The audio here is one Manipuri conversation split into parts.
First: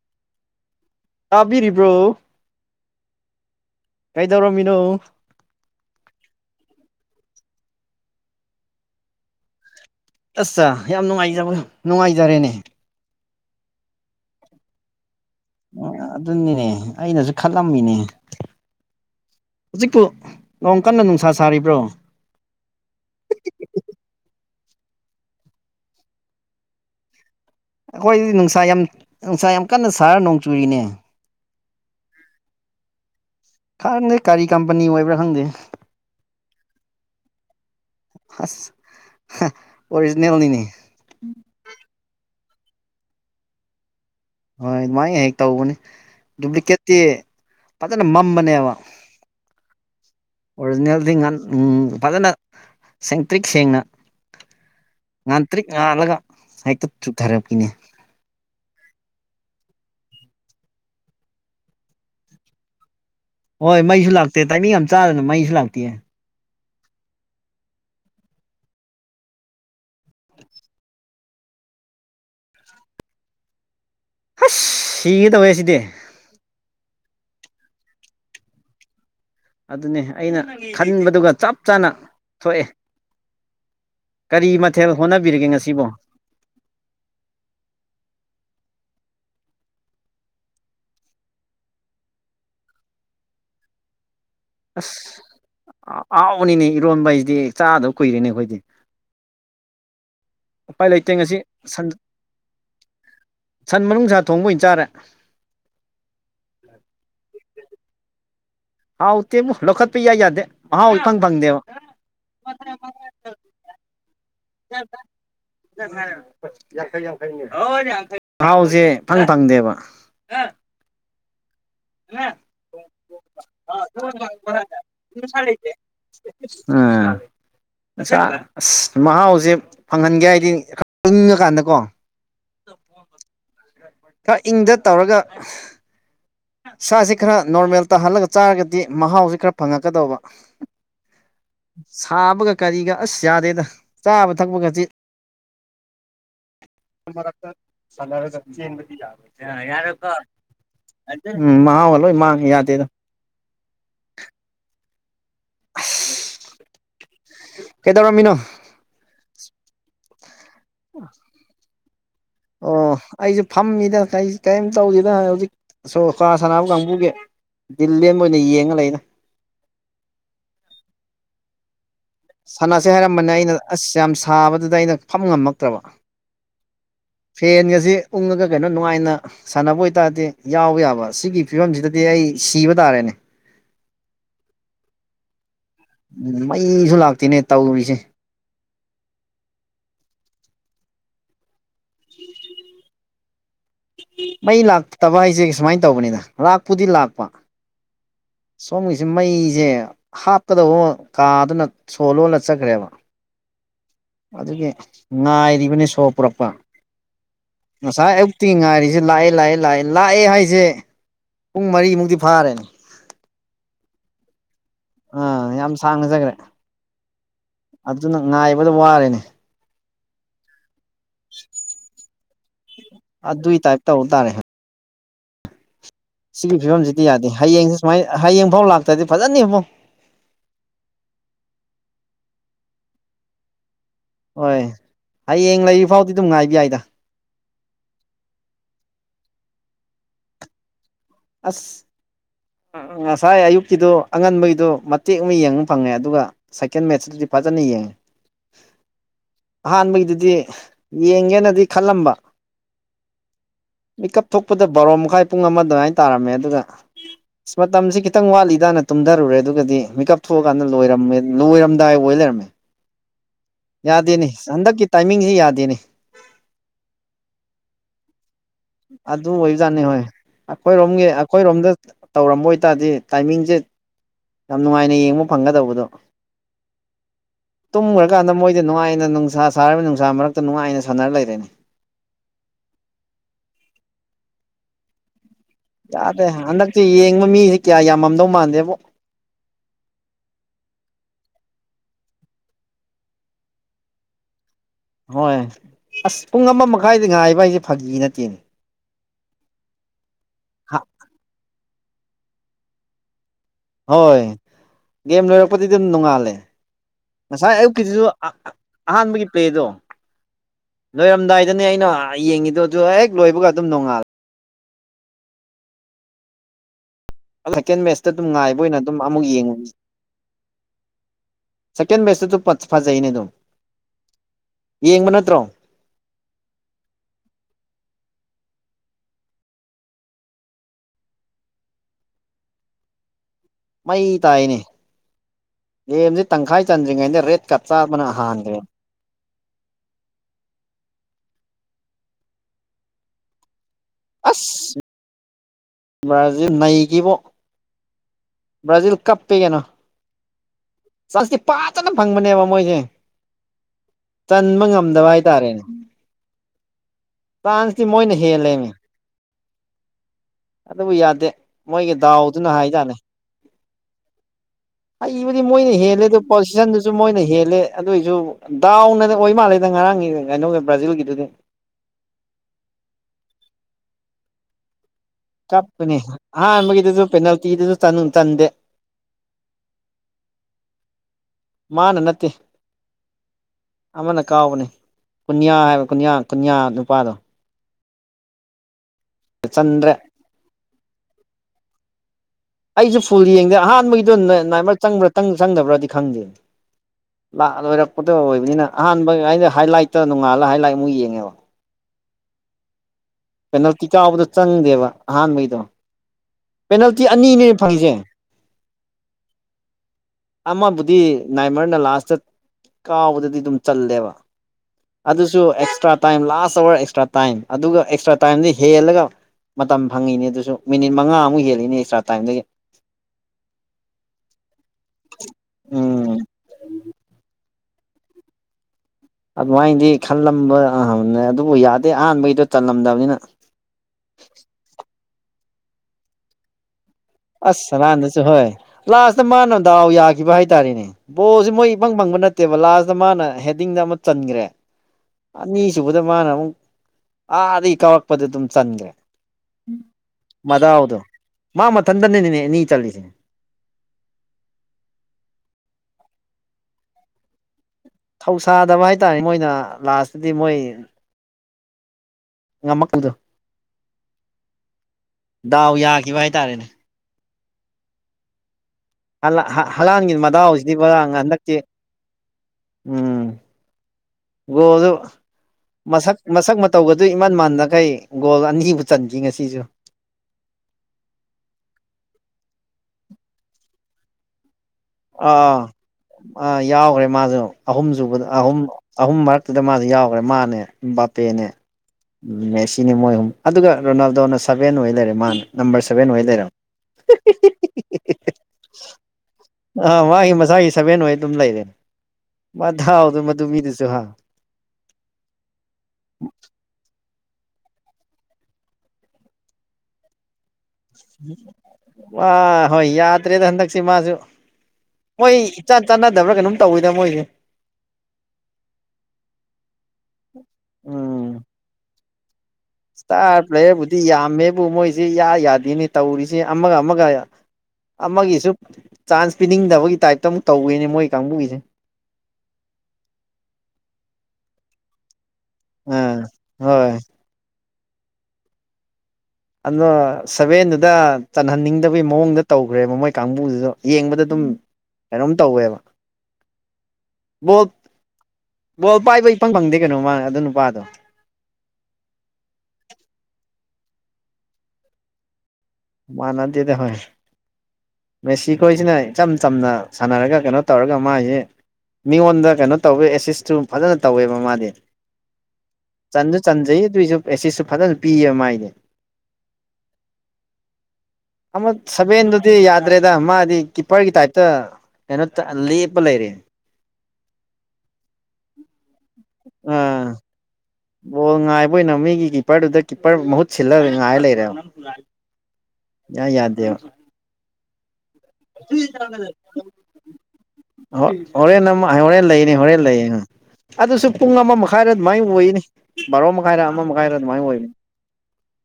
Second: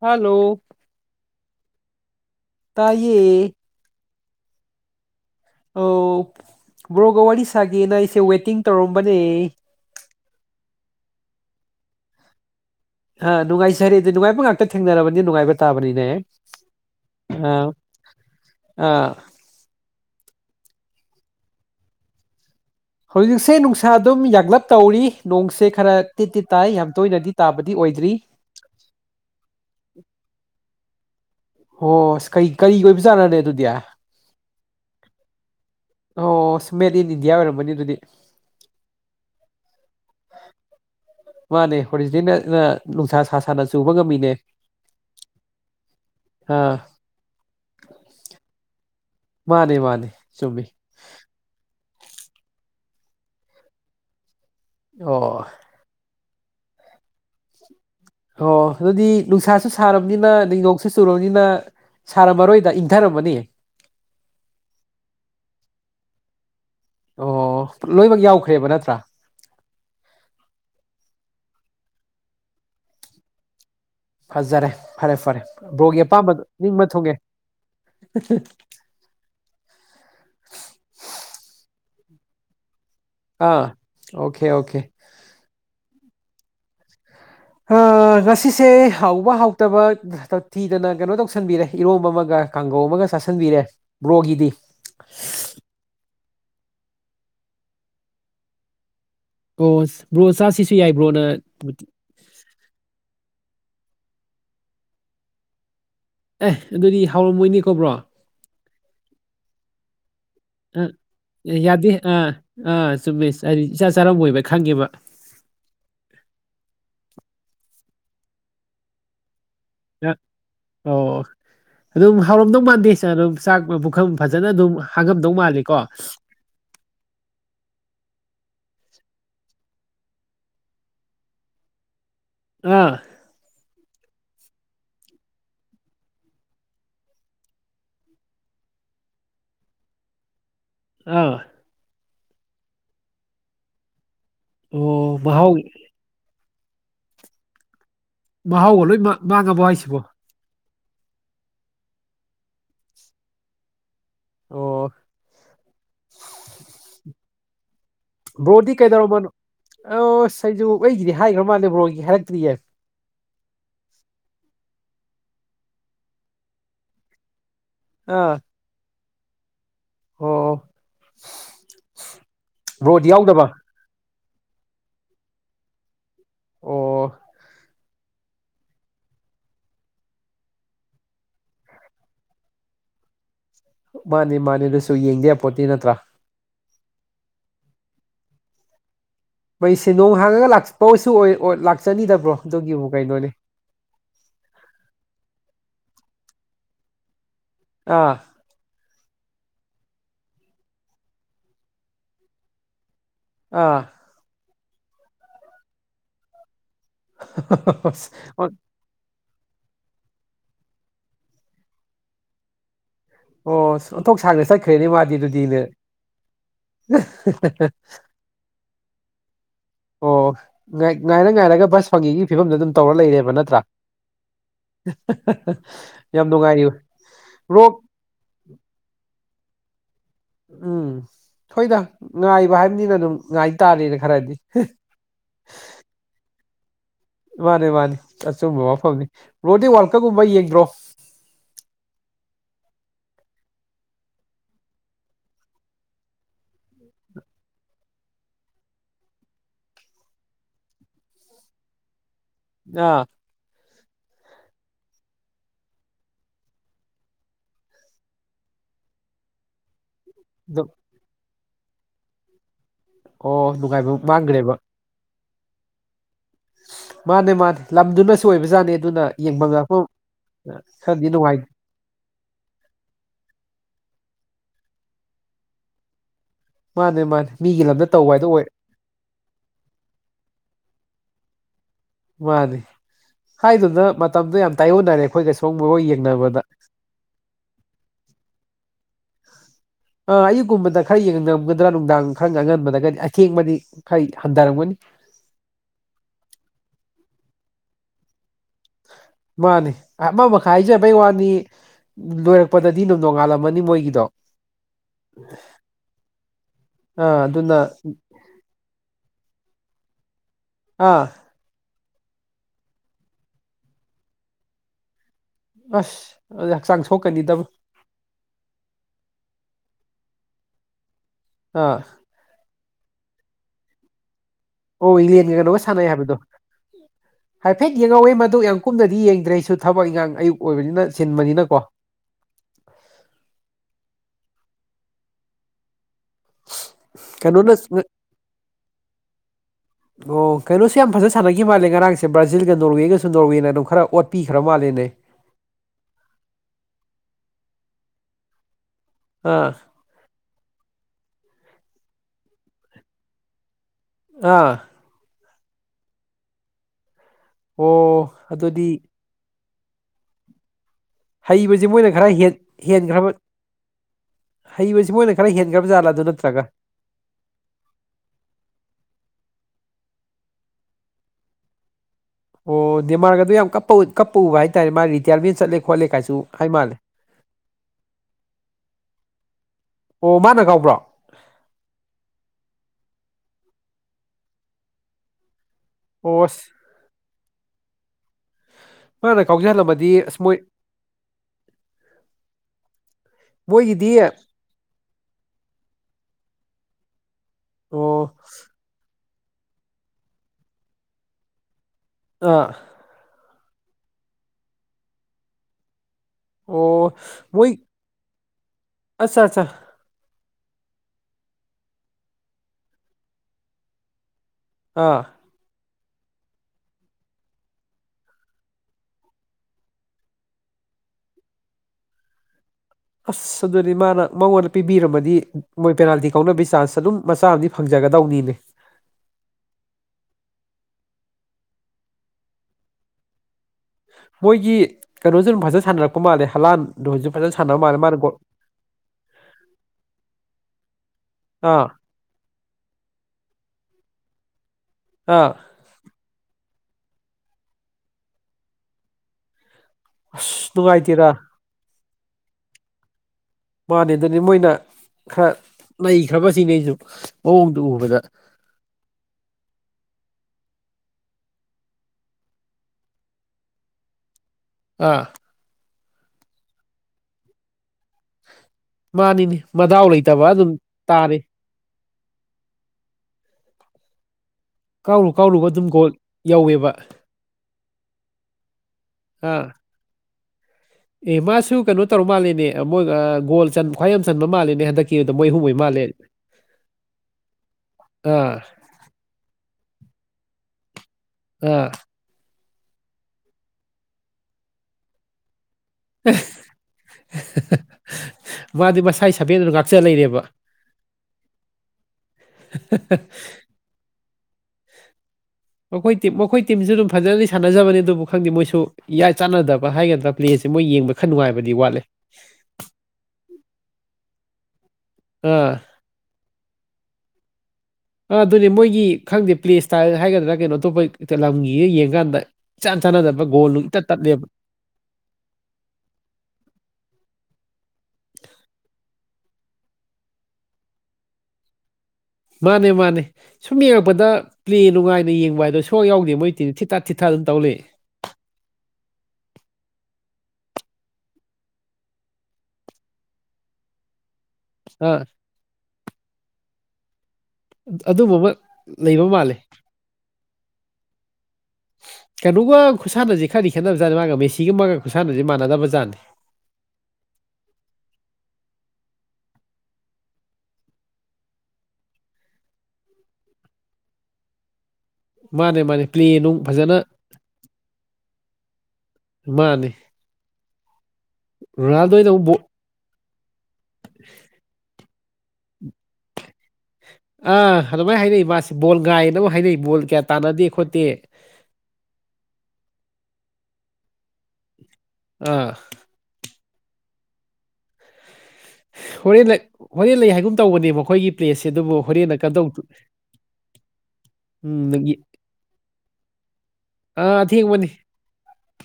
ꯍꯜꯂꯣ ꯇꯥꯕꯤꯔꯤꯕ꯭ꯔꯣ ꯇꯌꯦ ꯀꯩꯗꯧꯔꯣꯃꯤꯅꯣ ꯑꯣ ꯕ꯭ꯔꯣꯒ ꯋꯥꯔꯤ ꯁꯥꯒꯦꯅ ꯑꯩꯁꯦ ꯋꯦꯇꯤꯡ ꯇꯧꯔꯝꯕꯅꯦ ꯑꯠꯁ ꯌꯥꯝ ꯅꯨꯡꯉꯥꯏꯖꯕ ꯅꯨꯡꯉꯥꯏꯖꯔꯦꯅꯦ ꯑ ꯅꯨꯡꯉꯥꯏꯖꯔꯦ ꯑꯗꯨ ꯅꯨꯡꯉꯥꯏꯕ ꯉꯥꯛꯇ ꯊꯦꯡꯅꯔꯕꯅꯤ ꯅꯨꯡꯉꯥꯏꯕ ꯇꯥꯕꯅꯤꯅꯦ ꯑꯗꯨꯅꯤꯅꯦ ꯑꯩꯅꯁꯨ ꯑꯥ ꯈꯜꯂꯝꯃꯤꯅꯦ ꯑꯥ ꯍꯧꯖꯤꯛꯄꯨ ꯅꯣꯡ ꯀꯟꯅ ꯅꯨꯡꯁꯥ ꯁꯥꯔꯤꯕ꯭ꯔꯣ ꯍꯧꯖꯤꯛꯁꯦ ꯅꯨꯡꯁꯥ ꯑꯗꯨꯝ ꯌꯥꯛꯂꯞ ꯇꯧꯔꯤ ꯅꯣꯡꯁꯦ ꯈꯔ ꯇꯤꯠ ꯇꯤꯠ ꯇꯥꯏ ꯌꯥꯝ ꯇꯣꯏꯅꯗꯤ ꯇꯥꯕꯗꯤ ꯑꯣꯏꯗ꯭ꯔꯤ ꯑꯩꯈꯣꯏꯗꯤ ꯅꯨꯡꯁꯥ ꯌꯥꯝ ꯅꯨꯡꯁꯥ ꯌꯥꯝ ꯀꯟꯅ ꯁꯍꯔ ꯅꯣꯡ ꯆꯨꯔꯤꯅꯦ ꯑꯣ ꯀꯩ ꯀꯔꯤꯒꯤ ꯑꯣꯏꯕꯖꯥꯠꯅꯔꯦ ꯑꯗꯨꯗꯤ ꯈꯪꯗꯦ ꯀꯔꯤ ꯀꯝꯄꯅꯤ ꯑꯣꯏꯕ꯭ꯔꯥ ꯈꯪꯗꯦ ꯑꯣ ꯁꯃꯦꯠ ꯏꯟ ꯏꯟꯗꯤꯌꯥ ꯑꯣꯏꯔꯝꯅꯤ ꯑꯗꯨꯗꯤ ꯑꯁ ꯑꯣꯔꯤꯖꯤꯅꯦꯜꯅꯤꯅꯦ ꯃꯥꯅꯦ ꯑꯣꯔꯤꯒꯤꯅꯦꯜꯅ ꯅꯨꯡꯁꯥ ꯁꯥ ꯁꯅ ꯆꯨꯕ ꯉꯝꯃꯤꯅꯦ ꯍꯣꯏ ꯑꯗꯨꯃꯥꯏꯅ ꯍꯦꯛ ꯇꯧꯕꯅꯤ ꯑꯥ ꯗꯨꯄ꯭ꯂꯤꯀꯦꯠꯇꯤ ꯐꯖꯅ ꯃꯝꯕꯅꯦꯕ ꯃꯥꯅꯦ ꯃꯥꯅꯦ ꯆꯨꯝꯃꯤ ꯑꯣꯔꯤꯖꯤꯅꯦꯜꯗꯤ ꯉꯥꯟ ꯎꯝ ꯐꯖꯅ ꯁꯦꯡꯇ꯭ꯔꯤꯛ ꯁꯦꯡꯅ ꯑꯣ ꯉꯥꯇ꯭ꯔꯤꯛ ꯉꯥꯜꯂꯒ ꯍꯦꯛꯇ ꯆꯨꯞꯊꯔꯛꯄꯤꯅꯦ ꯑꯣ ꯑꯗꯨꯗꯤ ꯅꯨꯡꯁꯥꯁꯨ ꯁꯥꯔꯕꯅꯤꯅ ꯗꯤꯅꯣꯡꯁꯨ ꯆꯨꯔꯕꯅꯤꯅ ꯁꯥꯔꯝꯃꯔꯣꯏꯗ ꯏꯪꯊꯔꯝꯃꯅꯤ ꯍꯣꯏ ꯃꯩꯁꯨ ꯂꯥꯛꯇꯦ ꯇꯥꯏꯃꯤꯡ ꯌꯥꯝ ꯆꯥꯗꯅ ꯃꯩꯁꯨ ꯂꯥꯛꯇꯦ ꯑꯣ ꯂꯣꯏꯅꯃꯛ ꯌꯥꯎꯈ꯭ꯔꯦꯕ ꯅꯠꯇ꯭ꯔꯥ [inaudible] ꯑꯁ ꯐꯖꯔꯦ ꯐꯔꯦ ꯐꯔꯦ ꯁꯤꯒꯗꯧꯋꯦ ꯁꯤꯗꯤ ꯕ꯭ꯔꯣꯒꯤ ꯑꯄꯥꯝꯕꯗꯣ ꯅꯤꯡꯕ ꯊꯨꯡꯉꯦ ꯑꯗꯨꯅꯦ ꯑꯩꯅ ꯈꯟꯕꯗꯨꯒ ꯆꯞ ꯆꯥꯅ ꯊꯣꯛꯑꯦ ꯑꯥ ꯑꯣꯀꯦ ꯀꯔꯤ ꯑꯣꯀꯦ ꯃꯊꯦꯜ ꯍꯣꯠꯅꯕꯤꯔꯒꯦ ꯉꯁꯤꯕꯣ ꯑ ꯉꯁꯤꯁꯦ ꯍꯥꯎꯕ ꯍꯥꯎꯇꯕ [unintelligible] ꯊꯤꯗꯅ ꯀꯩꯅꯣ ꯇꯧꯁꯟꯕꯤꯔꯦ ꯏꯔꯣꯝ ꯑꯃꯒ ꯀꯥꯡꯒꯧ ꯑꯃꯒ ꯆꯥꯥꯁꯟꯕꯤꯔꯦ ꯕ꯭꯭ꯔꯣꯒꯤꯗꯤ ꯑꯁ ꯑꯍꯥꯎꯕꯅꯤꯅꯦ ꯏꯔꯣꯟꯕ ꯍꯥꯏꯁꯤꯗꯤ ꯆꯥꯗꯕ ꯀꯨꯏꯔꯦꯅꯦ ꯑꯩꯈꯣꯏꯗꯤ ꯑꯣ ꯕ꯭ꯔꯣ ꯆꯥꯁꯤꯁꯨ ꯎꯄꯥꯏ ꯌꯥꯏ ꯂꯩꯇꯦ ꯕ꯭ꯔꯣꯅ ꯉꯁꯤ ꯁꯟ ꯁꯟ ꯃꯅꯨꯡꯁ ꯊꯣꯡꯕ ꯑꯣꯏꯅ ꯆꯥꯔꯦ ꯑꯦ ꯑꯗꯨꯗꯤ ꯍꯥꯎꯔꯝꯃꯣꯏꯅꯦ ꯀꯣ ꯕ꯭ꯔꯣ ꯍꯥꯎꯇꯦꯗ ꯂꯧꯈꯠ ꯄ ꯏꯌꯥ ꯌꯥꯗꯦ ꯎꯝ ꯃꯍꯥꯎ ꯏꯐꯪ ꯐꯪꯗꯦꯕ ꯌꯥꯗꯦ ꯑꯥ ꯑꯥ ꯆꯨꯝꯃꯤ ꯍꯥꯏꯗꯤ ꯏꯆꯥ ꯆꯥꯔꯝꯃꯣꯏꯕ ꯈꯪꯉꯦꯕ [unintelligible] ꯃꯍꯥꯎꯁꯦ ꯏꯐꯪ ꯐꯪꯗꯦꯕ [unintelligible] ꯑꯣ ꯑꯗꯨꯝ ꯍꯥꯎꯔꯝꯗꯧ ꯃꯥꯥꯟꯗꯦ ꯑꯗꯨꯝ ꯆꯥꯛ ꯄꯨꯈꯝ ꯐꯖꯅ ꯑꯗꯨꯝ ꯍꯥꯡꯉꯝꯗꯧ ꯃꯥꯜꯂꯤꯀꯣ ꯎꯝ ꯑ ꯑꯁ ꯃꯍꯥꯎꯁꯦ ꯐꯪꯍꯟꯒꯦ ꯍꯥꯏꯗꯤ ꯈꯔ ꯏꯡꯉꯀꯥꯟꯗ ꯀꯣ ꯑꯥ ꯈꯔ ꯏꯪꯗ ꯇꯧꯔꯒ ꯏꯁꯥꯁꯤ ꯈꯔ ꯅꯣꯔꯃꯦꯜ ꯇꯥꯍꯜꯂꯒ ꯆꯥꯔꯒꯗꯤ ꯃꯍꯥꯎꯁꯤ ꯈꯔ ꯐꯪꯉꯛꯀꯗꯧꯕ ꯑꯥꯎ ꯁꯥꯕꯒ ꯀꯔꯤꯒ ꯑꯁ ꯌꯥꯗꯦꯗ ꯆꯥꯕ ꯊꯛꯄꯒ ꯑꯣ ꯃꯍꯥꯎ ꯃꯔꯛ ꯃꯔꯛꯇ ꯁꯥꯟꯅꯔꯒ ꯃꯍꯥꯎꯒ ꯆꯦꯟꯕꯗꯤ ꯂꯣꯏ ꯌꯥ ꯃꯥꯡꯉꯕꯣ ꯍꯥꯏꯁꯤꯕꯣ ꯌꯥꯔꯣꯏꯀꯣ ꯃꯍꯥꯎꯒ ꯂꯣꯏ ꯃꯥꯡꯉꯦ ꯌꯥꯗꯦꯗ ꯑꯣ [inaudible] ꯕ꯭ꯔꯣꯗꯤ ꯀꯩꯗꯧꯔꯝꯕꯅꯣ ꯑꯁ ꯑꯩꯖꯨ ꯑꯩꯒꯤꯗꯤ ꯍꯥꯏꯈ꯭ꯔ ꯃꯥꯜꯂꯦ ꯕ꯭ꯔꯣꯒꯤ ꯍꯥꯏꯔꯛꯇ꯭ꯔꯤꯌꯦ ꯑꯣ ꯑꯩꯁꯨꯦ ꯐꯝꯃꯤꯗ ꯀꯩ ꯀꯔꯤꯝ ꯇꯧꯗꯦꯗ ꯍꯧꯖꯤꯛ ꯁꯣꯛ ꯀ ꯁꯥꯟꯅꯕ ꯀꯥꯡꯕꯨꯒꯤ ꯗꯤꯜ ꯂꯦꯟꯕ ꯑꯥ ꯑꯣꯏꯅ ꯌꯦꯡꯉ ꯂꯩꯗ ꯑꯣ ꯁꯥꯟꯅꯁꯦ ꯕ꯭ꯔꯣꯗꯤ ꯍꯥꯏꯔꯝꯕꯅꯦ ꯌꯥꯎꯗꯕ ꯑꯩꯅ ꯑꯁ ꯌꯥꯝ ꯁꯥꯕꯗꯨꯗ ꯑꯩꯅ ꯐꯝ ꯉꯝꯃꯛꯇ꯭ꯔꯕ ꯑꯣ ꯐꯦꯟꯒꯁꯤ ꯎꯪꯉꯒ ꯀꯩꯅꯣ ꯅꯨꯡꯉꯥꯏꯅ ꯁꯥꯟꯅꯕ ꯑꯣꯏꯇꯥꯔꯗꯤ ꯌꯥꯎꯕ ꯌꯥꯕ ꯁꯤꯒꯤ ꯐꯤꯕꯝꯁꯤꯗꯗꯤ ꯑꯩ ꯁꯤꯕ ꯇꯥꯔꯦꯅꯦ ꯃꯥꯅꯦ ꯃꯥꯅꯦ ꯑꯗꯨꯁꯨ ꯌꯦꯡꯗ ꯌꯥꯄꯣꯟꯇꯦ ꯅꯠꯇ꯭ꯔꯥ ꯎꯝ ꯃꯩꯁꯨ ꯂꯥꯛꯇꯦꯅꯦ ꯇꯧꯔꯤꯁꯦ ꯃꯩꯁꯦ ꯅꯣꯡ ꯍꯥꯡꯉꯒ ꯂꯥꯛꯄ ꯑꯣꯏꯁꯨ ꯑꯣꯏ ꯂꯥꯛꯆꯅꯤꯗ ꯕ꯭ꯔꯣ ꯑꯗꯨꯒꯤꯕꯨ ꯀꯩꯅꯣꯅꯦ ꯃꯩ ꯂꯥꯛꯇꯕ ꯍꯥꯏꯁꯦ ꯁꯨꯃꯥꯏꯅ ꯇꯧꯕꯅꯤꯗ ꯂꯥꯛꯄꯨꯗꯤ ꯂꯥꯛꯄ ꯑꯥ ꯁꯣꯝꯒꯤꯁꯦ ꯃꯩꯁꯦ ꯍꯥꯞꯀꯗꯕ ꯀꯥꯗꯅ ꯁꯣ ꯂꯣꯜꯂ ꯆꯠꯈ꯭ꯔꯦꯕ ꯑꯥ ꯑꯗꯨꯒꯤ ꯉꯥꯏꯔꯤꯕꯅꯦ ꯁꯣ ꯄꯨꯔꯛꯄ ꯉꯁꯥꯏ ꯑꯌꯨꯛꯇꯩ ꯉꯥꯏꯔꯤꯁꯦ ꯂꯥꯛꯑꯦ ꯂꯥꯛꯑꯦ ꯂꯥꯛꯑꯦ ꯂꯥꯛꯑꯦ ꯍꯥꯏꯁꯦ ꯄꯨꯡ ꯃꯔꯤꯃꯨꯛꯇꯤ ꯐꯥꯔꯦꯅꯦ ꯑꯣ ꯑꯣꯟꯊꯣꯛ ꯁꯥꯡꯅ ꯆꯠꯈ꯭ꯔꯦꯅꯦ ꯃꯥꯗꯤ ꯑꯥ ꯑꯗꯨꯗꯤꯅꯦ ꯌꯥꯝ ꯁꯥꯡꯅ ꯆꯠꯈ꯭ꯔꯦ ꯑꯗꯨꯅ ꯉꯥꯏꯕꯗ ꯋꯥꯔꯦꯅꯦ ꯑꯣ ꯉꯥꯏ ꯉꯥꯏꯔ ꯉꯥꯏꯔꯒ ꯕꯁ ꯐꯪꯉꯦꯒꯤ ꯐꯤꯕꯝꯗ ꯑꯗꯨꯝ ꯇꯧꯔ ꯂꯩꯔꯦꯕ ꯅꯠꯇ꯭ꯔꯥ ꯑꯗꯨꯒꯤ ꯇꯥꯏꯞ ꯇꯧ ꯇꯥꯔꯦ [unintelligible] ꯁꯤꯒꯤ ꯐꯤꯕꯝꯁꯤꯗꯤ ꯌꯥꯗꯦ ꯔꯣꯛ ꯍꯌꯦꯡꯁꯦ ꯁꯨꯃꯥꯏꯅ ꯍꯌꯦꯡꯐꯥꯎ ꯂꯥꯛꯇ꯭ꯔꯗꯤ ꯐꯖꯅꯤꯕꯣ ꯎꯝ ꯍꯣꯏꯗꯥ ꯉꯥꯏꯕ ꯍꯥꯏꯕꯅꯤꯅ ꯑꯗꯨꯝ ꯉꯥꯏ ꯇꯥꯔꯦꯅ ꯈꯔꯗꯤ ꯍꯣꯏ ꯍꯌꯦꯡ ꯂꯩꯔꯤ ꯐꯥꯎꯗꯤ ꯑꯗꯨꯝ ꯉꯥꯏꯕ ꯌꯥꯏꯗ ꯃꯥꯅꯦ ꯃꯥꯅꯤ ꯑꯆꯨꯝꯕ ꯋꯥꯐꯝꯅꯤ ꯕ꯭ꯔꯣꯗꯤꯡ ꯋꯥꯔꯜꯀꯞꯀꯨꯝꯕ ꯌꯦꯡꯗ꯭ꯔꯣ ꯑꯁ ꯎꯝ ꯉꯁꯥꯏ ꯑꯌꯨꯛꯀꯤꯗꯣ ꯑꯉꯟꯕꯒꯤꯗꯣ ꯃꯇꯦꯛ ꯑꯃ ꯌꯦꯡꯕ ꯐꯪꯉꯦ ꯑꯗꯨꯒ ꯁꯥꯏꯀꯦꯟ ꯃꯦꯠꯁꯇꯨꯗꯤ ꯐꯖꯅ ꯌꯦꯡꯉꯦ [inaudible] ꯑꯍꯥꯟꯕꯒꯤꯗꯨꯗꯤ ꯌꯦꯡꯒꯦꯅꯗꯤ ꯈꯜꯂꯝꯕ ꯑ ꯃꯤꯀꯞ ꯊꯣꯛꯄꯗ ꯕꯥꯔꯣ ꯃꯈꯥꯏ ꯄꯨꯡ ꯑꯃ ꯑꯗꯨꯃꯥꯏꯟ ꯇꯥꯔꯝꯃꯦ ꯑꯗꯨꯅ ꯑꯁ ꯃꯇꯝꯁꯦ ꯈꯤꯇꯪ ꯋꯥꯠꯂꯤꯗꯥꯅ ꯇꯨꯝꯗꯔꯨꯔꯦ ꯑꯗꯨꯒꯗꯤ ꯃꯤꯀꯞ ꯑꯗꯨ ꯊꯣꯛꯑꯀꯥꯟꯗ ꯂꯣꯏꯔꯝꯃꯦ ꯂꯣꯏꯔꯝꯗꯥꯏ ꯑꯣꯏ ꯂꯩꯔꯝꯃꯦ ꯑꯣ ꯅꯨꯡꯉꯥꯏꯕ ꯌꯥꯗꯦꯅꯧ ꯃꯥꯡꯈ꯭ꯔꯦꯕ ꯍꯟꯗꯛꯀꯤ ꯇꯥꯏꯃꯤꯡꯁꯤ ꯌꯥꯗꯦꯅꯤ ꯃꯥꯅꯦ ꯃꯥꯅꯦ ꯂꯝꯗꯨꯅꯁꯨ ꯑꯣꯏꯕꯖꯥꯠꯅꯤ ꯑꯗꯨꯅ ꯑꯗꯨ ꯌꯦꯡꯐꯝ ꯑꯣꯏꯕꯖꯥꯠꯅꯤ ꯂꯥꯛꯐꯝ ꯍꯣꯏ ꯑꯩꯈꯣꯏꯔꯣꯝꯒꯤ ꯈꯔꯗꯤ ꯅꯨꯡꯉꯥꯏ ꯑꯩꯈꯣꯏꯔꯣꯝꯗ ꯇꯧꯔꯝꯕ ꯑꯣꯏꯇꯥꯔꯗꯤ ꯇꯥꯏꯃꯤꯡꯁꯦ ꯌꯥꯝ ꯅꯨꯡꯉꯥꯏꯅ ꯌꯦꯡꯕ ꯐꯪꯒꯗꯧꯕꯗꯣ ꯃꯥꯅꯦ ꯃꯥꯅꯦ ꯃꯤꯒꯤ ꯂꯝꯗ ꯇꯧꯕ ꯍꯥꯏꯗꯣ ꯇꯨꯝꯒ꯭ꯔꯀꯥꯟꯗ ꯑꯣꯏ ꯃꯣꯏꯗꯤ ꯅꯨꯡꯉꯥꯏꯅ ꯅꯨꯡꯁꯥ ꯁꯥꯔꯤꯕ ꯅꯨꯡꯁꯥ ꯃꯔꯛꯇ ꯅꯨꯡꯉꯥꯏꯅ ꯁꯥꯟꯅ ꯂꯩꯔꯦꯅꯦ ꯃꯥꯅꯦ ꯍꯥꯏꯒꯨꯝꯗꯅ ꯃꯇꯝꯗꯣ ꯌꯥꯝ ꯇꯥꯏꯌꯣꯟꯅꯔꯦ ꯑꯩꯈꯣꯏꯒꯁꯨ ꯌꯥꯗꯦ ꯍꯟꯗꯛꯇꯤ ꯌꯦꯡꯕ ꯃꯤꯖꯦ ꯀꯌꯥ ꯌꯥꯝꯃꯝꯗꯧ ꯃꯥꯟꯗꯦꯕꯣ ꯑꯥ ꯑꯌꯨꯛꯀꯨꯝꯕꯗ ꯈꯔ ꯌꯦꯡꯅꯔꯝꯒꯗ꯭ꯔꯥ ꯅꯨꯡꯗꯥꯡ ꯈꯔ ꯑꯉꯟꯕꯗꯒꯗꯤ ꯑꯈꯦꯡꯕꯗꯤ ꯈꯩ ꯍꯟꯊꯔꯝꯒꯅꯤ ꯍꯣꯏ ꯑꯁ ꯄꯨꯡ ꯑꯃ ꯃꯈꯥꯏꯗ ꯉꯥꯏꯕ ꯍꯥꯏꯁꯦ ꯐꯥꯒꯤ ꯅꯠꯇꯦꯅꯦ ꯃꯥꯅꯦ ꯑꯃ ꯃꯈꯥꯏ ꯍꯥꯏꯖꯕꯩ ꯋꯥꯅꯤ ꯂꯣꯏꯔꯛ ꯄꯗꯗꯤ ꯅꯨꯡ ꯅꯣꯡꯉꯥꯜꯂꯝꯃꯅꯤ ꯃꯣꯏꯒꯤꯗꯣ ꯍꯣꯏ ꯒꯦꯝ ꯂꯣꯏꯔꯛꯄꯗꯤ ꯑꯗꯨꯝ ꯅꯣꯡꯉꯥꯜꯂꯦ ꯑꯥ ꯉꯁꯥꯏ ꯑꯗꯨꯅ ꯑꯌꯨꯛꯀꯤꯗꯨꯁꯨ ꯑ ꯑꯍꯥꯟꯕꯒꯤ ꯄ꯭ꯂꯦꯗꯣ ꯑꯥ ꯂꯣꯏꯔꯝꯗꯥꯏꯗꯅꯦ ꯑꯩꯅ ꯌꯦꯡꯉꯤꯗꯣ ꯑꯗꯨ ꯍꯦꯛ ꯂꯣꯏꯕꯒ ꯑꯗꯨꯝ ꯅꯣꯡꯉꯥꯜꯂꯦ ꯑꯁ ꯑꯗꯨꯗꯤ ꯍꯛꯆꯥꯡ ꯁꯣꯛꯀꯅꯤꯗꯥ ꯑꯗꯨ ꯁꯦꯀꯦꯟ ꯃꯦꯠꯆꯇ ꯑꯗꯨꯝ ꯉꯥꯏꯕ ꯑꯣꯏꯅ ꯑꯗꯨꯝ ꯑꯃꯨꯛ ꯌꯦꯡꯉꯨꯅꯤ ꯑꯥ ꯁꯦꯀꯦꯟ ꯃꯦꯁꯁꯨ ꯑꯗꯨꯝ ꯐ ꯐꯖꯩꯅꯦꯗꯨꯝ ꯑꯣ ꯏꯪꯂꯦꯟꯒ ꯀꯩꯅꯣꯒ ꯁꯥꯟꯅꯩ ꯍꯥꯏꯕꯗꯣ ꯍꯥꯏꯐꯦꯠ ꯌꯦꯡꯉꯧꯋꯤ ꯃꯗꯨ ꯌꯥꯝ ꯀꯨꯝꯅꯗꯤ ꯌꯦꯡꯗ꯭ꯔꯦ ꯑꯩꯁꯨ ꯊꯕꯛ ꯏꯪꯈꯥꯡ ꯑꯌꯨꯛ ꯑꯣꯏꯕꯅꯤꯅ ꯆꯤꯟꯕꯅꯤꯅꯀꯣ ꯃꯩ ꯇꯥꯏꯅꯦ ꯒꯦꯝꯁꯦ ꯇꯪꯈꯥꯏ ꯆꯟꯗ꯭ꯔꯤꯉꯩꯗ ꯔꯦꯠ ꯀꯩꯅꯣꯅ ꯀꯥꯔꯠ ꯆꯥꯕꯅ ꯍꯥꯟꯒ꯭ꯔꯦ [inaudible] ꯑꯣ ꯀꯩꯅꯣꯁꯨ ꯌꯥꯝ ꯐꯖꯅ ꯁꯥꯟꯅꯒꯤ ꯃꯥꯜꯂꯦ ꯉꯔꯥꯡꯁꯦ ꯕ꯭ꯔꯥꯖꯤꯜꯒ ꯅꯣꯔꯋꯦꯒꯁꯨ ꯅꯣꯔꯋꯦꯅ ꯑꯗꯨꯝ ꯈꯔ ꯑꯣꯠ ꯄꯤꯈ꯭ꯔ ꯑꯁ ꯃꯥꯜꯂꯦꯅꯦ ꯕ꯭ꯔꯥꯖꯤꯜ ꯅꯩꯒꯤꯕꯣ ꯕ꯭ꯔꯥꯖꯤꯜ ꯀꯞꯄꯦ ꯑꯥ ꯀꯩꯅꯣ ꯆꯟꯁꯇꯤ ꯐꯖꯅ ꯐꯪꯕꯅꯦꯕ ꯃꯣꯏꯁꯦ ꯑꯥ ꯆꯟꯕ ꯉꯝ ꯉꯝꯗꯕ ꯍꯥꯏꯇꯥꯔꯦꯅꯦ ꯑꯣ ꯆꯥꯟꯁꯇꯤ ꯃꯣꯏꯅ ꯍꯦꯜꯂꯦꯃꯤ ꯑꯗꯨꯗꯤ ꯑꯗꯨꯕꯨ ꯌꯥꯗꯦ ꯍꯩꯕꯁꯦ ꯃꯣꯏꯅ ꯃꯣꯏꯒꯤ ꯈꯔ ꯍ‌ꯦꯟ ꯗꯥꯎꯗꯨꯅ ꯍꯥꯏꯇꯥꯔꯦ ꯍꯦꯟꯈ꯭ꯔꯕ ꯍꯩꯕꯁꯤ ꯃꯣꯏꯅ ꯈꯔ ꯍꯩꯕꯗꯤ ꯍꯦꯟꯈ꯭ꯔꯕ ꯃꯣꯏꯅ ꯖꯥꯠꯂꯥ ꯑꯗꯨ ꯍꯦꯜꯂꯦꯗ ꯅꯠꯇ꯭ꯔꯒ ꯄꯣꯁꯤꯁꯟ ꯃꯣꯏꯅ ꯍꯦꯜꯂꯦ ꯑꯗ‌ꯣꯏꯁꯨ ꯗꯥꯎꯅꯗꯤ ꯑꯣꯏ ꯃꯥꯜꯂꯦꯗ ꯉꯔꯥꯡꯒꯤ ꯀꯩꯅꯣꯒꯤ ꯕ꯭ꯔꯥꯖꯤꯜꯒꯤꯗꯨꯗꯤ ꯑꯣ ꯗꯦꯃꯥꯔꯒꯗꯨ ꯌꯥꯝ ꯀꯞꯄ ꯎꯏ ꯀꯞ ꯎꯕ ꯍꯥꯏꯇꯥꯔꯦ ꯃꯥ ꯔꯤꯇꯌꯔꯃꯦꯟ ꯆꯠꯂꯦ ꯈꯣꯠꯂꯦ ꯀꯞꯄꯅꯤ ꯀꯥꯏꯁꯨ ꯍꯥꯏ ꯃꯥꯜꯂꯦ ꯑꯍꯥꯟꯕꯒꯤꯗꯨꯁꯨ ꯄꯦꯅꯥꯜꯇꯤꯗꯨꯁꯨ ꯆꯟꯗꯦ ꯑꯣ ꯃꯥꯅ ꯀꯥꯎꯕ꯭ꯔꯣ ꯃꯥꯅ ꯅꯠꯇꯦ ꯑꯃꯅ ꯀꯥꯎꯕꯅꯦ ꯄꯨꯟꯌꯥ ꯍꯥꯏꯕ ꯀꯨꯟꯌꯥ ꯑꯣ ꯑꯁ ꯀꯨꯟꯌꯥ ꯅꯨꯄꯥꯗꯣ ꯃꯥꯅ ꯀꯥꯎꯖꯍꯜꯂꯝꯃꯗꯤ ꯆꯟꯗ꯭ꯔꯦ ꯑꯁ ꯃꯣꯏ ꯑꯩꯁꯨ ꯐꯨꯜ ꯌꯦꯡꯗꯦ ꯃꯣꯏꯒꯤꯗꯤ ꯑꯍꯥꯟꯕꯒꯤꯗꯣ ꯅꯥꯏꯃꯦꯔ ꯆꯪꯕ꯭ꯔꯥ ꯆꯪꯗꯕ꯭ꯔꯗꯤ ꯈꯪꯗꯦ ꯂ ꯑꯣ ꯂꯣꯏꯔꯛꯄꯗ ꯑꯣꯏꯕꯅꯤꯅ ꯑꯍꯥꯟꯕ ꯑꯩꯅ ꯍꯥꯏ ꯂꯥꯏꯠꯇ ꯅꯣꯡꯉꯥꯜꯂꯒ ꯍꯥꯏ ꯂꯥꯏꯠ ꯑꯃꯨꯛ ꯌꯦꯡꯉꯦꯕ ꯑꯥ ꯄꯦꯅꯥꯜꯇꯤ ꯀꯥꯎꯕꯗꯨ ꯆꯪꯗꯦꯕ ꯑꯍꯥꯟꯕꯩꯗꯣ ꯑꯣ ꯄꯦꯅꯥꯜꯇꯤ ꯑꯅꯤꯅꯦ ꯃꯣꯏ ꯐꯪꯉꯤꯁꯦ ꯑꯠꯆꯥ ꯑꯠꯆꯥ ꯑꯃꯕꯨꯗꯤ ꯅꯥꯏꯃꯔꯅ ꯂꯥꯁꯇ ꯀꯥꯎꯕꯗꯨꯗꯤ ꯑꯗꯨꯝ ꯆꯜꯂꯦꯕ ꯑꯥ ꯑꯗꯨꯁꯨ ꯑꯦꯛꯁꯇ꯭ꯔꯥ ꯇꯥꯏꯝ ꯂꯥꯁ ꯑꯋꯥꯔ ꯑꯦꯛꯁꯇ꯭ꯔꯥ ꯇꯥꯏꯝ ꯑꯗꯨꯒ ꯑꯦꯛꯁꯇ꯭ꯔꯥ ꯇꯥꯏꯝꯗꯤ ꯍꯦꯜꯂꯒ ꯃꯇꯝ ꯐꯪꯉꯤꯅꯦ ꯑꯗꯨꯁꯨ ꯃꯤꯅꯤꯠ ꯃꯉꯥ ꯑꯃꯨꯛ ꯍꯦꯜꯂꯤꯅꯦ ꯑꯦꯛꯁꯇ꯭ꯔꯥ ꯇꯥꯏꯝꯗꯒꯤ ꯑꯁ ꯑꯗꯨꯗꯤ ꯃꯥꯅ ꯃꯉꯣꯟꯗ ꯄꯤꯕꯤꯔꯝꯃꯗꯤ ꯃꯣꯏ ꯄꯦꯅꯥꯜꯇꯤ ꯎꯝ ꯀꯧꯅꯕꯒꯤ ꯆꯥꯟꯁ ꯑꯗꯨꯝ ꯃꯆꯥ ꯑꯃꯗꯤ ꯐꯪꯖꯒꯗꯧꯅꯦꯃꯤ ꯑꯗꯨꯃꯥꯏꯅꯗꯤ ꯈꯜꯂꯝꯕꯅꯦ ꯑꯗꯨꯕꯨ ꯌꯥꯗꯦ ꯑꯍꯥꯟꯕꯒꯤꯗꯣ ꯆꯜꯂꯝꯗꯕꯅꯤꯅ ꯃꯣꯏꯒꯤ ꯀꯩꯅꯣꯁꯨ ꯑꯗꯨꯝ ꯐꯖꯅ ꯁꯥꯟꯅꯔꯛꯄ ꯃꯥꯜꯂꯦ ꯍꯂꯥꯟ [unintelligible] ꯑꯁ ꯍꯂꯥꯟꯗꯁꯨ ꯍꯣꯏ ꯂꯥꯁꯇ ꯃꯥꯅ ꯗꯥꯎ ꯌꯥꯈꯤꯕ ꯍꯥꯏꯇꯥꯔꯦꯅꯦ ꯕꯣꯜꯁꯨ ꯑꯥ ꯃꯣꯏ ꯪ ꯐꯪꯕ ꯅꯠꯇꯦꯕ ꯂꯥꯁꯇ ꯃꯥꯅ ꯍꯦꯗꯤꯡꯗ ꯑꯃ ꯆꯟꯈ꯭ꯔꯦ ꯑꯥ ꯑꯅꯤꯁꯨꯕꯗ ꯃꯥꯅ ꯑꯃꯨꯛ ꯑꯥꯗꯒꯤ ꯀꯥꯎꯔꯛꯄꯗ ꯑꯗꯨꯝ ꯆꯟꯈ꯭ꯔꯦ ꯑꯁ ꯃꯗꯥꯎꯗꯣ ꯅꯨꯡꯉꯥꯏꯇꯦꯗ ꯃꯥ ꯃꯊꯟꯗꯅꯅꯦ ꯑꯅꯤ ꯆꯜꯂꯤꯖ‌ꯦ ꯃꯥꯅꯦ ꯑꯗꯨꯅꯦ ꯃꯣꯏꯅ ꯈꯔ ꯅꯩꯈ꯭ꯔꯕꯁꯤꯡꯅꯦ ꯑꯩꯁꯨ ꯃꯑꯣꯡꯗꯨ ꯎꯕꯗ ꯊꯧꯁꯥꯗꯕ ꯍꯥꯏꯇꯥꯔꯦ ꯃꯣꯏꯅ ꯂꯥꯁꯇꯗꯤ ꯃꯣꯏ ꯉꯝꯃꯛꯄꯗꯣ ꯑꯥ ꯗꯥꯎ ꯌꯥꯈꯤꯕ ꯍꯥꯏꯇꯥꯔꯦꯅꯦ ꯃꯥꯅꯤꯅꯦ ꯍꯥꯂꯥ ꯃꯗꯥꯎ ꯍꯂꯥꯟꯒꯤ ꯂꯩꯇꯕ ꯑꯗꯨꯝ ꯃꯗꯥꯎꯁꯤꯗꯤ ꯄ‌ꯣꯔꯥ ꯇꯥꯔꯦ ꯍꯟꯗꯛ ꯎꯝ ꯒꯣꯜꯁꯨ ꯀꯥꯎꯔꯨ ꯀꯥꯎꯔꯨꯕ ꯑꯗꯨꯝ ꯒꯣꯜ ꯃꯁꯛ ꯃꯁꯛ ꯌꯧꯋꯦꯕ ꯃꯇꯧꯒꯗꯨ ꯏꯃꯥꯟ ꯃꯥꯟꯅꯈꯩ ꯒꯣꯜ ꯑꯅꯤꯕꯨ ꯆꯟꯈꯤ ꯑꯥ ꯉꯁꯤꯁꯨ ꯑꯦ ꯃꯥꯁꯨ ꯀꯩꯅꯣ ꯇꯧꯔ ꯃꯥꯜꯂꯦꯅꯦ ꯃꯣꯏ ꯒꯣꯜ ꯈ꯭ꯋꯥꯏ ꯌꯥꯝ ꯆꯟꯕ ꯃꯥꯜꯂꯦꯅꯦ ꯍꯟꯗꯛꯀꯤ ꯑꯥ ꯑꯥ ꯌꯥꯎꯈ꯭ꯔꯦ ꯃꯥꯁꯨ ꯑꯍꯨꯝꯁꯨꯨꯕꯗ ꯑꯥ ꯑꯍꯨꯝ ꯑꯍꯨꯝ ꯃꯔꯛꯇꯨꯗ ꯃꯥꯁꯨ ꯌꯥꯎꯈ꯭ꯔꯦ ꯃꯥꯅꯦ ꯕꯥꯄꯦꯅꯦ ꯑꯥ ꯎꯝ ꯃꯦꯁꯤꯅꯤ ꯃꯣꯏ ꯑꯍꯨꯝ ꯑꯗꯨꯒ ꯔꯣꯅꯥꯜꯗꯣꯅ ꯁꯚꯦꯟ ꯑꯣꯏ ꯂꯩꯔꯦ ꯃꯥꯅ ꯅꯝꯕꯔ ꯁꯚꯦꯟ ꯑꯣꯏ ꯂꯩꯔꯕ ꯍꯤ ꯍꯤ ꯍꯤ ꯃꯥꯗꯤ ꯃꯁꯥꯏ ꯁꯕꯦꯟ ꯑꯗꯨꯝ ꯉꯥꯛꯆ ꯑꯥ ꯂꯩꯔꯦꯕ ꯃꯥꯒꯤ ꯃꯁꯥꯒꯤ ꯁꯕꯦꯟ ꯑꯣꯏ ꯑꯗꯨꯝ ꯂꯩꯔꯦ ꯃꯊꯥꯎꯗꯣ ꯃꯗꯨ ꯃꯤꯗꯨꯁꯨ ꯍꯥ ꯑꯈꯣꯏ ꯇꯤꯝ ꯃꯈꯣꯏ ꯇꯤꯝꯁꯨ ꯑꯗꯨꯝ ꯐꯖꯅꯗꯤ ꯁꯥꯟꯅꯖꯕꯅꯦ ꯑꯗꯨꯕꯨ ꯈꯪꯗꯦ ꯃꯣꯏꯁꯨ ꯏꯌꯥ ꯆꯥꯟꯅꯗꯕ ꯍꯥꯏꯒꯗ꯭ꯔꯥ ꯄ꯭ꯂꯦꯁꯦ ꯃꯣꯏ ꯌꯦꯡ ꯋꯥ ꯍꯣꯏ ꯌꯥꯗ꯭ꯔꯦꯗ ꯍꯟꯗꯛꯁꯤ ꯃꯥꯁꯨ ꯃꯣꯏ ꯑꯥ ꯏꯆꯥꯟ ꯆꯥꯟꯅꯗꯕ꯭ꯔꯥ ꯀꯩꯅꯣꯝ ꯇꯧꯋꯤꯗ ꯃꯣꯏꯁꯦ ꯑꯥ ꯑꯗꯨꯅꯦ ꯃꯣꯏꯒꯤ ꯈꯪꯗꯦ ꯄ꯭ꯂꯦ ꯁ꯭ꯇꯥꯏꯜ ꯍꯥꯏꯒꯗ꯭ꯔꯥ ꯀꯩꯅꯣ ꯑꯇꯣꯞꯄ ꯎꯝ ꯂꯝꯒꯤꯒ ꯍꯦꯛ ꯌꯦꯡꯀꯥꯟꯗ ꯏꯆꯥꯟ ꯆꯥꯟꯅꯗꯕ ꯒꯣꯜ ꯅꯨꯡ ꯏꯇꯠ ꯇꯠꯂꯦꯕ ꯑꯗꯨꯕꯨ ꯃꯣꯏꯁꯤ ꯏꯌꯥ ꯌꯥꯗꯦꯅꯦ ꯇꯧꯔꯤꯁꯤ ꯑꯃꯒ ꯑꯃꯒ ꯑꯃꯒꯤꯁꯨ ꯆꯥꯟꯁ ꯄꯤꯅꯤꯡꯗꯕꯒꯤ ꯇꯥꯏꯞꯇ ꯑꯃꯨꯛ ꯇꯧꯋꯦꯅꯦ ꯃꯣꯏ ꯀꯥꯡꯕꯨꯒꯤꯁꯦ ꯃꯥꯅꯦ ꯃꯥꯅꯦ ꯁꯨꯝ ꯌꯦꯡꯉꯛꯄꯗ ꯄ꯭ꯂꯦ ꯅꯨꯡꯉꯥꯏꯅ ꯌꯦꯡꯕ ꯍꯥꯏꯗꯣ ꯁꯣꯛ ꯌꯥꯎꯗꯦ ꯑꯥ ꯃꯣꯏ ꯇꯤꯝꯖꯦ ꯊꯤꯠ ꯊꯥꯠ ꯍꯣꯏ ꯊꯤꯠ ꯊꯥ ꯑꯗꯨꯝ ꯇꯧ ꯂꯩ ꯑꯗꯣ ꯁꯚꯦꯟꯗꯨꯗ ꯆꯜꯍꯟꯅꯤꯡꯗꯕꯒꯤ ꯃꯑꯣꯡꯗ ꯇꯧꯈ꯭ꯔꯦꯕ ꯃꯣꯏ ꯀꯥꯡꯕꯨꯗꯨꯁꯨ ꯌꯦꯡꯕꯗ ꯑꯗꯨꯝ ꯑ ꯀꯩꯅꯣꯝ ꯇꯧꯋꯦꯕ ꯕꯣꯜ ꯑꯗꯨꯝꯕ ꯑꯃ ꯕꯣꯜ ꯂꯩꯕ ꯄꯥꯏꯕ ꯃꯥꯜꯂꯦ ꯏꯐꯪ ꯐꯪꯗꯦ ꯀꯩꯅꯣꯃꯥ ꯑꯗꯨ ꯅꯨꯄꯥꯗꯣ ꯀꯩꯅꯣꯒ ꯈꯨꯠꯁꯥꯟꯅꯁꯤ ꯈꯔꯗꯤ ꯈꯦꯠꯅꯕꯖꯥꯠꯅꯤ ꯃꯥꯒ ꯃꯦꯁꯤꯒ ꯃꯥꯒ ꯈꯨꯠꯁꯥꯟꯅꯁꯤ ꯃꯥꯟꯅꯗꯕ ꯖꯥꯠꯅꯤ ꯃꯥꯟꯅꯗꯦꯗ ꯍꯣꯏ ꯃꯦꯁꯤ ꯈꯣꯏꯁꯤꯅ ꯏꯆꯝ ꯆꯝꯅ ꯁꯥꯟꯅꯔꯒ ꯀꯩꯅꯣ ꯇꯧꯔꯒ ꯃꯥꯥꯏꯁꯤ ꯃꯤꯉꯣꯟꯗ ꯀꯩꯅꯣ ꯇꯧꯋꯦ ꯑꯦꯁꯤꯁꯇꯨ ꯐꯖꯅ ꯇꯧꯋꯦꯕ ꯃꯥꯗꯤ ꯃꯥꯅꯦ ꯃꯥꯅꯦ ꯄ꯭ꯂꯦ ꯆꯟꯁꯨ ꯅꯨꯡ ꯐꯖꯅ ꯆꯟꯖꯩ ꯑꯗꯨꯏꯁꯨ ꯑꯦꯁꯤꯁꯨ ꯐꯖꯅ ꯄꯤꯌꯦ ꯃꯥꯏꯗꯤ ꯃꯥꯅꯤ ꯑꯃ ꯑꯃꯨꯛ ꯕꯣ ꯁꯕꯦꯟꯗꯨꯗꯤ ꯌꯥ [unintelligible] ꯃꯥꯗꯤ ꯀꯤꯞꯄꯔꯒꯤ ꯇꯥꯏꯞꯇ ꯀꯩꯅꯣ ꯇ ꯂꯦꯞꯄ ꯂꯩꯔꯦ ꯑꯥ ꯑꯗꯨꯃꯥꯏꯅ ꯍꯥꯏꯅꯩ ꯃꯥꯁꯤ ꯕꯣꯜ ꯉꯥꯏꯌꯦꯅ ꯑꯃ ꯍꯥꯏꯅꯩ ꯕꯣꯜ ꯀꯌꯥ ꯑꯥ ꯇꯥꯟꯅꯗꯦ ꯈꯣꯠꯇꯦ ꯕꯣꯜ ꯉꯥꯏꯕ ꯑꯣꯏꯅ ꯃꯤꯒꯤ ꯀꯤꯞꯄꯔꯗꯨꯗ ꯀꯤꯞꯄꯔ ꯃꯍꯨꯠ ꯁꯤꯜꯂ ꯉꯥꯏꯔ ꯂꯩꯔꯦꯕ ꯑꯥ ꯏꯌꯥ ꯌꯥꯗꯦꯕ ꯍꯣꯔꯦꯟ ꯂꯩ ꯍꯣꯔꯦꯟ ꯂꯩ ꯍꯥꯏꯒꯨꯝ ꯇꯧꯕꯅꯦ ꯃꯈꯣꯏꯒꯤ ꯍꯣ ꯄ꯭ꯂꯦꯁꯦ ꯑꯗꯨꯕꯨ ꯍꯣꯔꯦꯟꯅꯃ ꯍꯣꯔꯦꯟꯅ ꯍꯣꯔꯦꯟ ꯀꯝꯗꯧ ꯂꯩꯒꯅꯤ ꯍꯣꯔꯦꯟ ꯂꯩꯌꯦ ꯑꯗꯨꯁꯨ ꯄꯨꯡ ꯑꯃ ꯎꯝ ꯃꯈꯥꯏꯔ ꯅꯪꯒꯤ ꯑꯗꯨꯃꯥꯏꯅ ꯑꯣꯏꯌꯦꯅꯦ ꯕꯥꯔꯣ ꯃꯈꯥꯏꯔ ꯑꯃ ꯃꯈꯥꯏꯔ ꯑꯥ ꯑꯗꯨꯃꯥꯏꯅ ꯑꯣꯏꯕꯅꯤ ꯑꯊꯦꯡꯕꯅꯤ [inaudible]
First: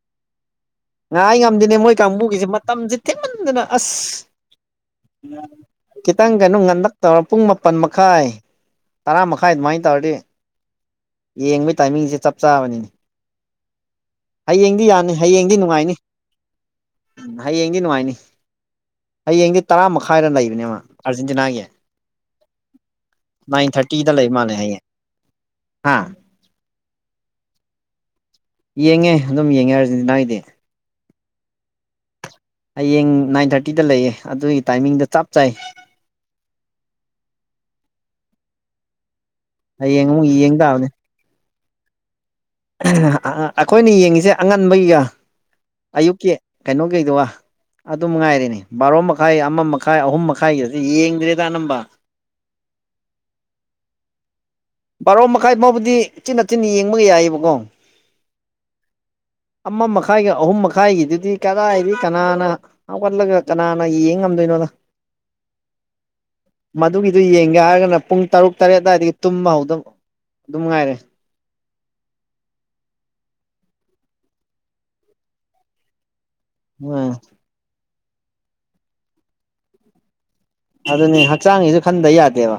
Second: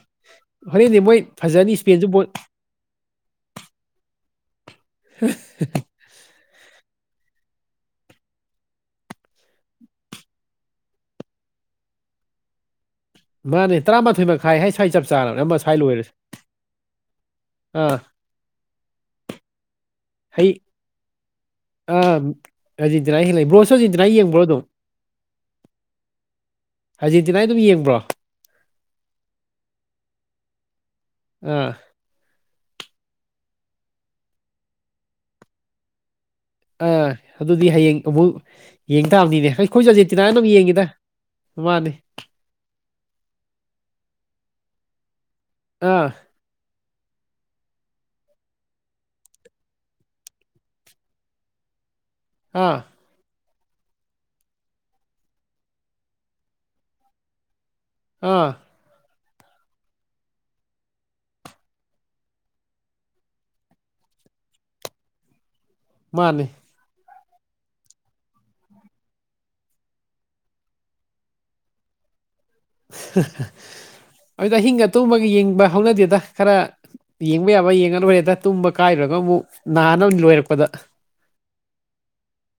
ꯍꯣꯔꯦꯟꯗꯤ ꯃꯣꯏ ꯉꯥꯏ ꯐꯖꯅꯤ ꯉꯝꯗꯦꯅꯦ ꯃꯣꯏ ꯏꯁꯄꯦꯟꯁꯨ ꯕꯣꯜ ꯀꯥꯡꯕꯨꯒꯤꯁꯦ ꯃꯇꯝꯖꯤ ꯊꯦꯡꯃꯟꯗꯅ ꯑꯁ ꯈꯤꯇꯪ ꯀꯩꯅꯣ ꯉꯟꯂꯛ ꯇꯧꯔ ꯄꯨꯡ ꯃꯥꯄꯟ ꯃꯈꯥꯏ ꯇꯔꯥ ꯃꯈꯥꯏ ꯑꯗꯨꯃꯥꯏꯅ ꯇꯧꯔꯗꯤ ꯌꯦꯡꯕꯩ ꯇꯥꯏꯃꯤꯡꯁꯦ ꯆꯞ ꯆꯥꯕꯅꯤꯅꯦ ꯃꯥꯅꯦ ꯇꯔꯥꯃꯥꯊꯣꯏ ꯃꯈꯥꯏ ꯍꯥꯏ ꯁ꯭ꯋꯥꯏ ꯍꯌꯦꯡꯗꯤ ꯆꯞ ꯆꯥꯔꯕꯅꯦ ꯑꯃ ꯁ꯭ꯋꯥꯏ ꯂꯣꯏꯔꯁꯨ ꯎꯝ ꯍꯌꯦꯡꯗꯤ ꯅꯨꯡꯉꯥꯏꯅꯤ ꯍꯌꯦꯡꯗꯤ ꯇꯔꯥ ꯃꯈꯥꯏꯗ ꯍꯩ ꯂꯩꯕꯅꯦꯕ ꯑꯥꯔꯖꯦꯟꯇꯤꯅꯥꯒꯤ ꯑꯥ ꯑꯔꯖꯦꯟꯇꯤꯅꯥꯒꯤ ꯍꯌꯦꯡ ꯂꯩ ꯅꯥꯏꯟ ꯕ꯭ꯔꯣꯁꯨ ꯊꯥꯔꯇꯤꯗ ꯑꯔꯖꯦꯟꯇꯤꯅꯥꯒꯤ ꯂꯩꯕ ꯌꯦꯡꯕ꯭ꯔꯣ ꯃꯥꯜꯂꯦ ꯑꯗꯨꯝ ꯍꯌꯦꯡ ꯍꯥ ꯑꯔꯖꯦꯟꯇꯤꯅꯥꯏ ꯑꯗꯨꯝ ꯌꯦꯡꯕ꯭ꯔꯣ ꯌꯦꯡꯉꯦ ꯑꯗꯨꯝ ꯌꯦꯡꯉꯦ ꯑꯔꯖꯦꯟꯇꯤꯅꯥꯒꯤꯗꯤ ꯑꯥ ꯍꯌꯦꯡ ꯅꯥꯏꯟ ꯊꯥꯔꯇꯤꯗ ꯂꯩꯌꯦ ꯑꯗꯨꯒꯤ ꯇꯥꯏꯃꯤꯡꯗꯣ ꯆꯞ ꯆꯥꯏ ꯑꯥ ꯑꯗꯨꯗꯤ ꯍꯌꯦꯡ ꯑꯃꯨꯛ ꯌꯦꯡ ꯇꯥꯕꯅꯤꯅꯦ ꯑꯩꯈꯣꯏꯁꯨ ꯍꯌꯦꯡ ꯑꯃꯨꯛ ꯑꯔꯖꯦꯟꯇꯤꯅꯥꯒꯤ ꯑꯗꯨꯝ ꯌꯦꯡ ꯌꯦꯡꯉꯤꯗ ꯃꯥꯅꯤ ꯑꯑ ꯑꯩꯈꯣꯏꯅ ꯌꯦꯡꯉꯤꯁꯦ ꯑꯉꯟꯕꯩꯒ ꯑꯥ ꯑꯌꯨꯛꯀꯤ ꯀꯩꯅꯣ ꯀꯩꯗꯨꯒ ꯑꯗꯨꯝ ꯉꯥꯏꯔꯤꯅꯦ ꯕꯥꯔꯣ ꯃꯈꯥꯏ ꯑꯃ ꯃꯈꯥꯏ ꯑꯍꯨꯝ ꯃꯈꯥꯏꯒꯤꯁꯨ ꯌꯦꯡꯗ꯭ꯔꯦꯗ ꯑꯅꯝꯕ ꯑꯥ ꯕꯥꯔꯣ ꯃꯈꯥꯏ ꯐꯥꯎꯕꯨꯗꯤ ꯆꯤꯟꯅꯆꯤꯟꯅ ꯌꯦꯡꯕ ꯌꯥꯏꯑꯕꯀꯣ ꯑꯥ ꯑꯃ ꯃꯈꯥꯏꯒ ꯑꯍꯨꯝ ꯃꯈꯥꯏꯒꯤꯗꯨꯗꯤ ꯀꯗꯥꯏꯗꯩ ꯀꯅꯥꯅ ꯍꯧꯒꯠꯂꯒ ꯀꯅꯥꯅ ꯌꯦꯡ ꯉꯝꯗꯣꯏꯅꯣꯗ ꯃꯥꯅꯤ ꯃꯗꯨꯒꯤꯗꯨ ꯌꯦꯡꯒꯦ ꯍꯥꯏꯔꯒꯅ ꯄꯨꯡ ꯇꯔꯨꯛ ꯇꯔꯦꯠ ꯑꯗꯨꯋꯥꯏꯗꯒꯤ ꯇꯨꯝꯕ ꯍꯧꯗ ꯑꯗꯨꯝ ꯉꯥꯏꯔꯦ ꯑꯗꯨꯗ ꯑꯍꯤꯡꯒ ꯑꯇꯨꯝꯕꯒ ꯌꯦꯡꯕ ꯍꯧꯅꯗꯦꯗ ꯈꯔ ꯎꯝ ꯌꯦ ꯌ‌ꯦꯡꯕ ꯌꯥꯕ ꯌꯦꯡꯉ ꯂꯣꯏꯔꯦꯗ ꯇꯨꯝꯕ ꯀꯥꯏꯔꯨꯔꯒ ꯑꯃꯨꯛ ꯅꯥꯅꯕꯅꯤ ꯂꯣꯏꯔꯛꯄꯗ ꯑꯗꯨꯅꯤ ꯍꯛꯆꯥꯡꯒꯤꯁꯨ ꯈꯟꯗ ꯌꯥꯗꯦꯕ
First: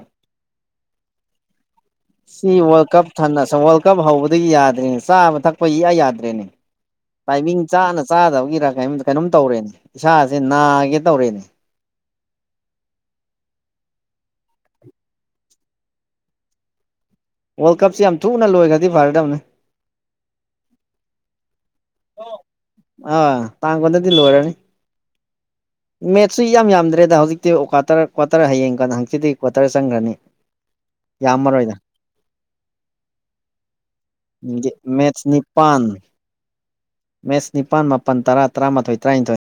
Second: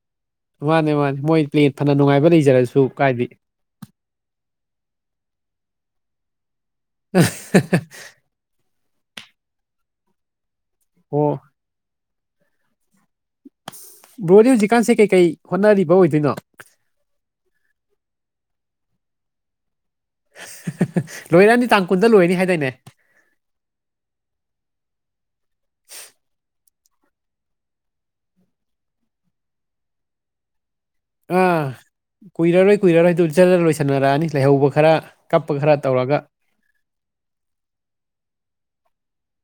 ꯃꯥꯅꯦ ꯃꯥꯅꯦ ꯃꯣꯏ ꯄ꯭ꯂ‌ꯦ ꯐꯅ ꯅꯨꯡꯉꯥꯏꯕ ꯁꯤ ꯂꯩꯖꯔꯁꯨ ꯋꯥꯔꯜ ꯀꯞ ꯀꯥꯏꯗꯤ ꯊꯅꯁ ꯋꯥꯔꯜ ꯀꯞ ꯍꯧꯕꯗꯒꯤ ꯌꯥꯗ꯭ꯔꯦꯅꯦ ꯆꯥꯕ ꯊꯛꯄ ꯏꯌꯥ ꯌꯥꯗ꯭ꯔꯦꯅꯦ ꯇꯥꯏꯃꯤꯡ ꯆꯥꯅ ꯆꯥꯗꯕꯒꯤꯔ ꯀꯩ ꯀꯩꯅꯣꯝ ꯇꯧꯔꯦꯅꯦ ꯏꯁꯥꯁꯦ ꯅꯥꯒꯦ ꯑꯣ ꯇꯧꯔꯦꯅꯦ ꯕ꯭ꯔꯣꯗꯤ ꯍꯧꯖꯤꯛꯀꯥꯟꯁꯦ ꯀꯩꯀꯩ ꯍꯣꯠꯅꯔꯤꯕ ꯑꯣꯏꯗꯣꯏꯅꯣ ꯋꯥꯔꯜ ꯀꯞꯁꯤ ꯌꯥꯝ ꯊꯨꯅ ꯂꯣꯏꯈ꯭ꯔꯗꯤ ꯐꯔ ꯗꯝꯅꯦ ꯂꯣꯏꯔꯛꯑꯅꯤ ꯇꯥꯡ ꯀꯨꯟꯗ ꯂꯣꯏꯅꯤ ꯍꯥꯏꯗꯥꯏꯅꯦ ꯑ ꯇꯥꯡ ꯀꯨꯟꯗꯗꯤ ꯂ‌ꯣꯏꯔꯅꯤ [inaudible] ꯃꯦꯠꯁꯨ ꯏꯌꯥꯝ ꯌꯥꯝꯗ꯭ꯔꯦꯗ ꯍꯧꯖꯤꯛꯇꯤ ꯀ꯭ꯋꯥꯇꯔ ꯀ꯭ꯋꯥꯇꯔ ꯍꯌꯦꯡ ꯀꯥꯟ ꯍꯪꯆꯤ ꯀ꯭ꯋꯥꯇꯔ ꯆꯪꯈ꯭ꯔꯅꯤ ꯌꯥꯝ ꯃꯔ‌ꯣꯏꯗ ꯑꯥ ꯀꯨꯏꯔꯔꯣꯏ ꯀꯨꯏꯔꯔꯣꯏ ꯑꯗꯨ ꯖꫪꯥ ꯂꯣꯏꯁꯟꯅꯔꯛꯑꯅꯤ ꯂꯩꯍꯧꯕ ꯈꯔ ꯃꯦꯠꯁ ꯀꯞꯄ ꯈꯔ ꯇꯧꯔꯒ ꯃꯦꯁ ꯅꯤꯄꯥꯥꯟ ꯃꯥꯄꯟ ꯇꯔꯥ ꯇꯔꯥꯃꯥꯊꯣꯏ ꯇꯔꯥꯅꯤꯊꯣꯏ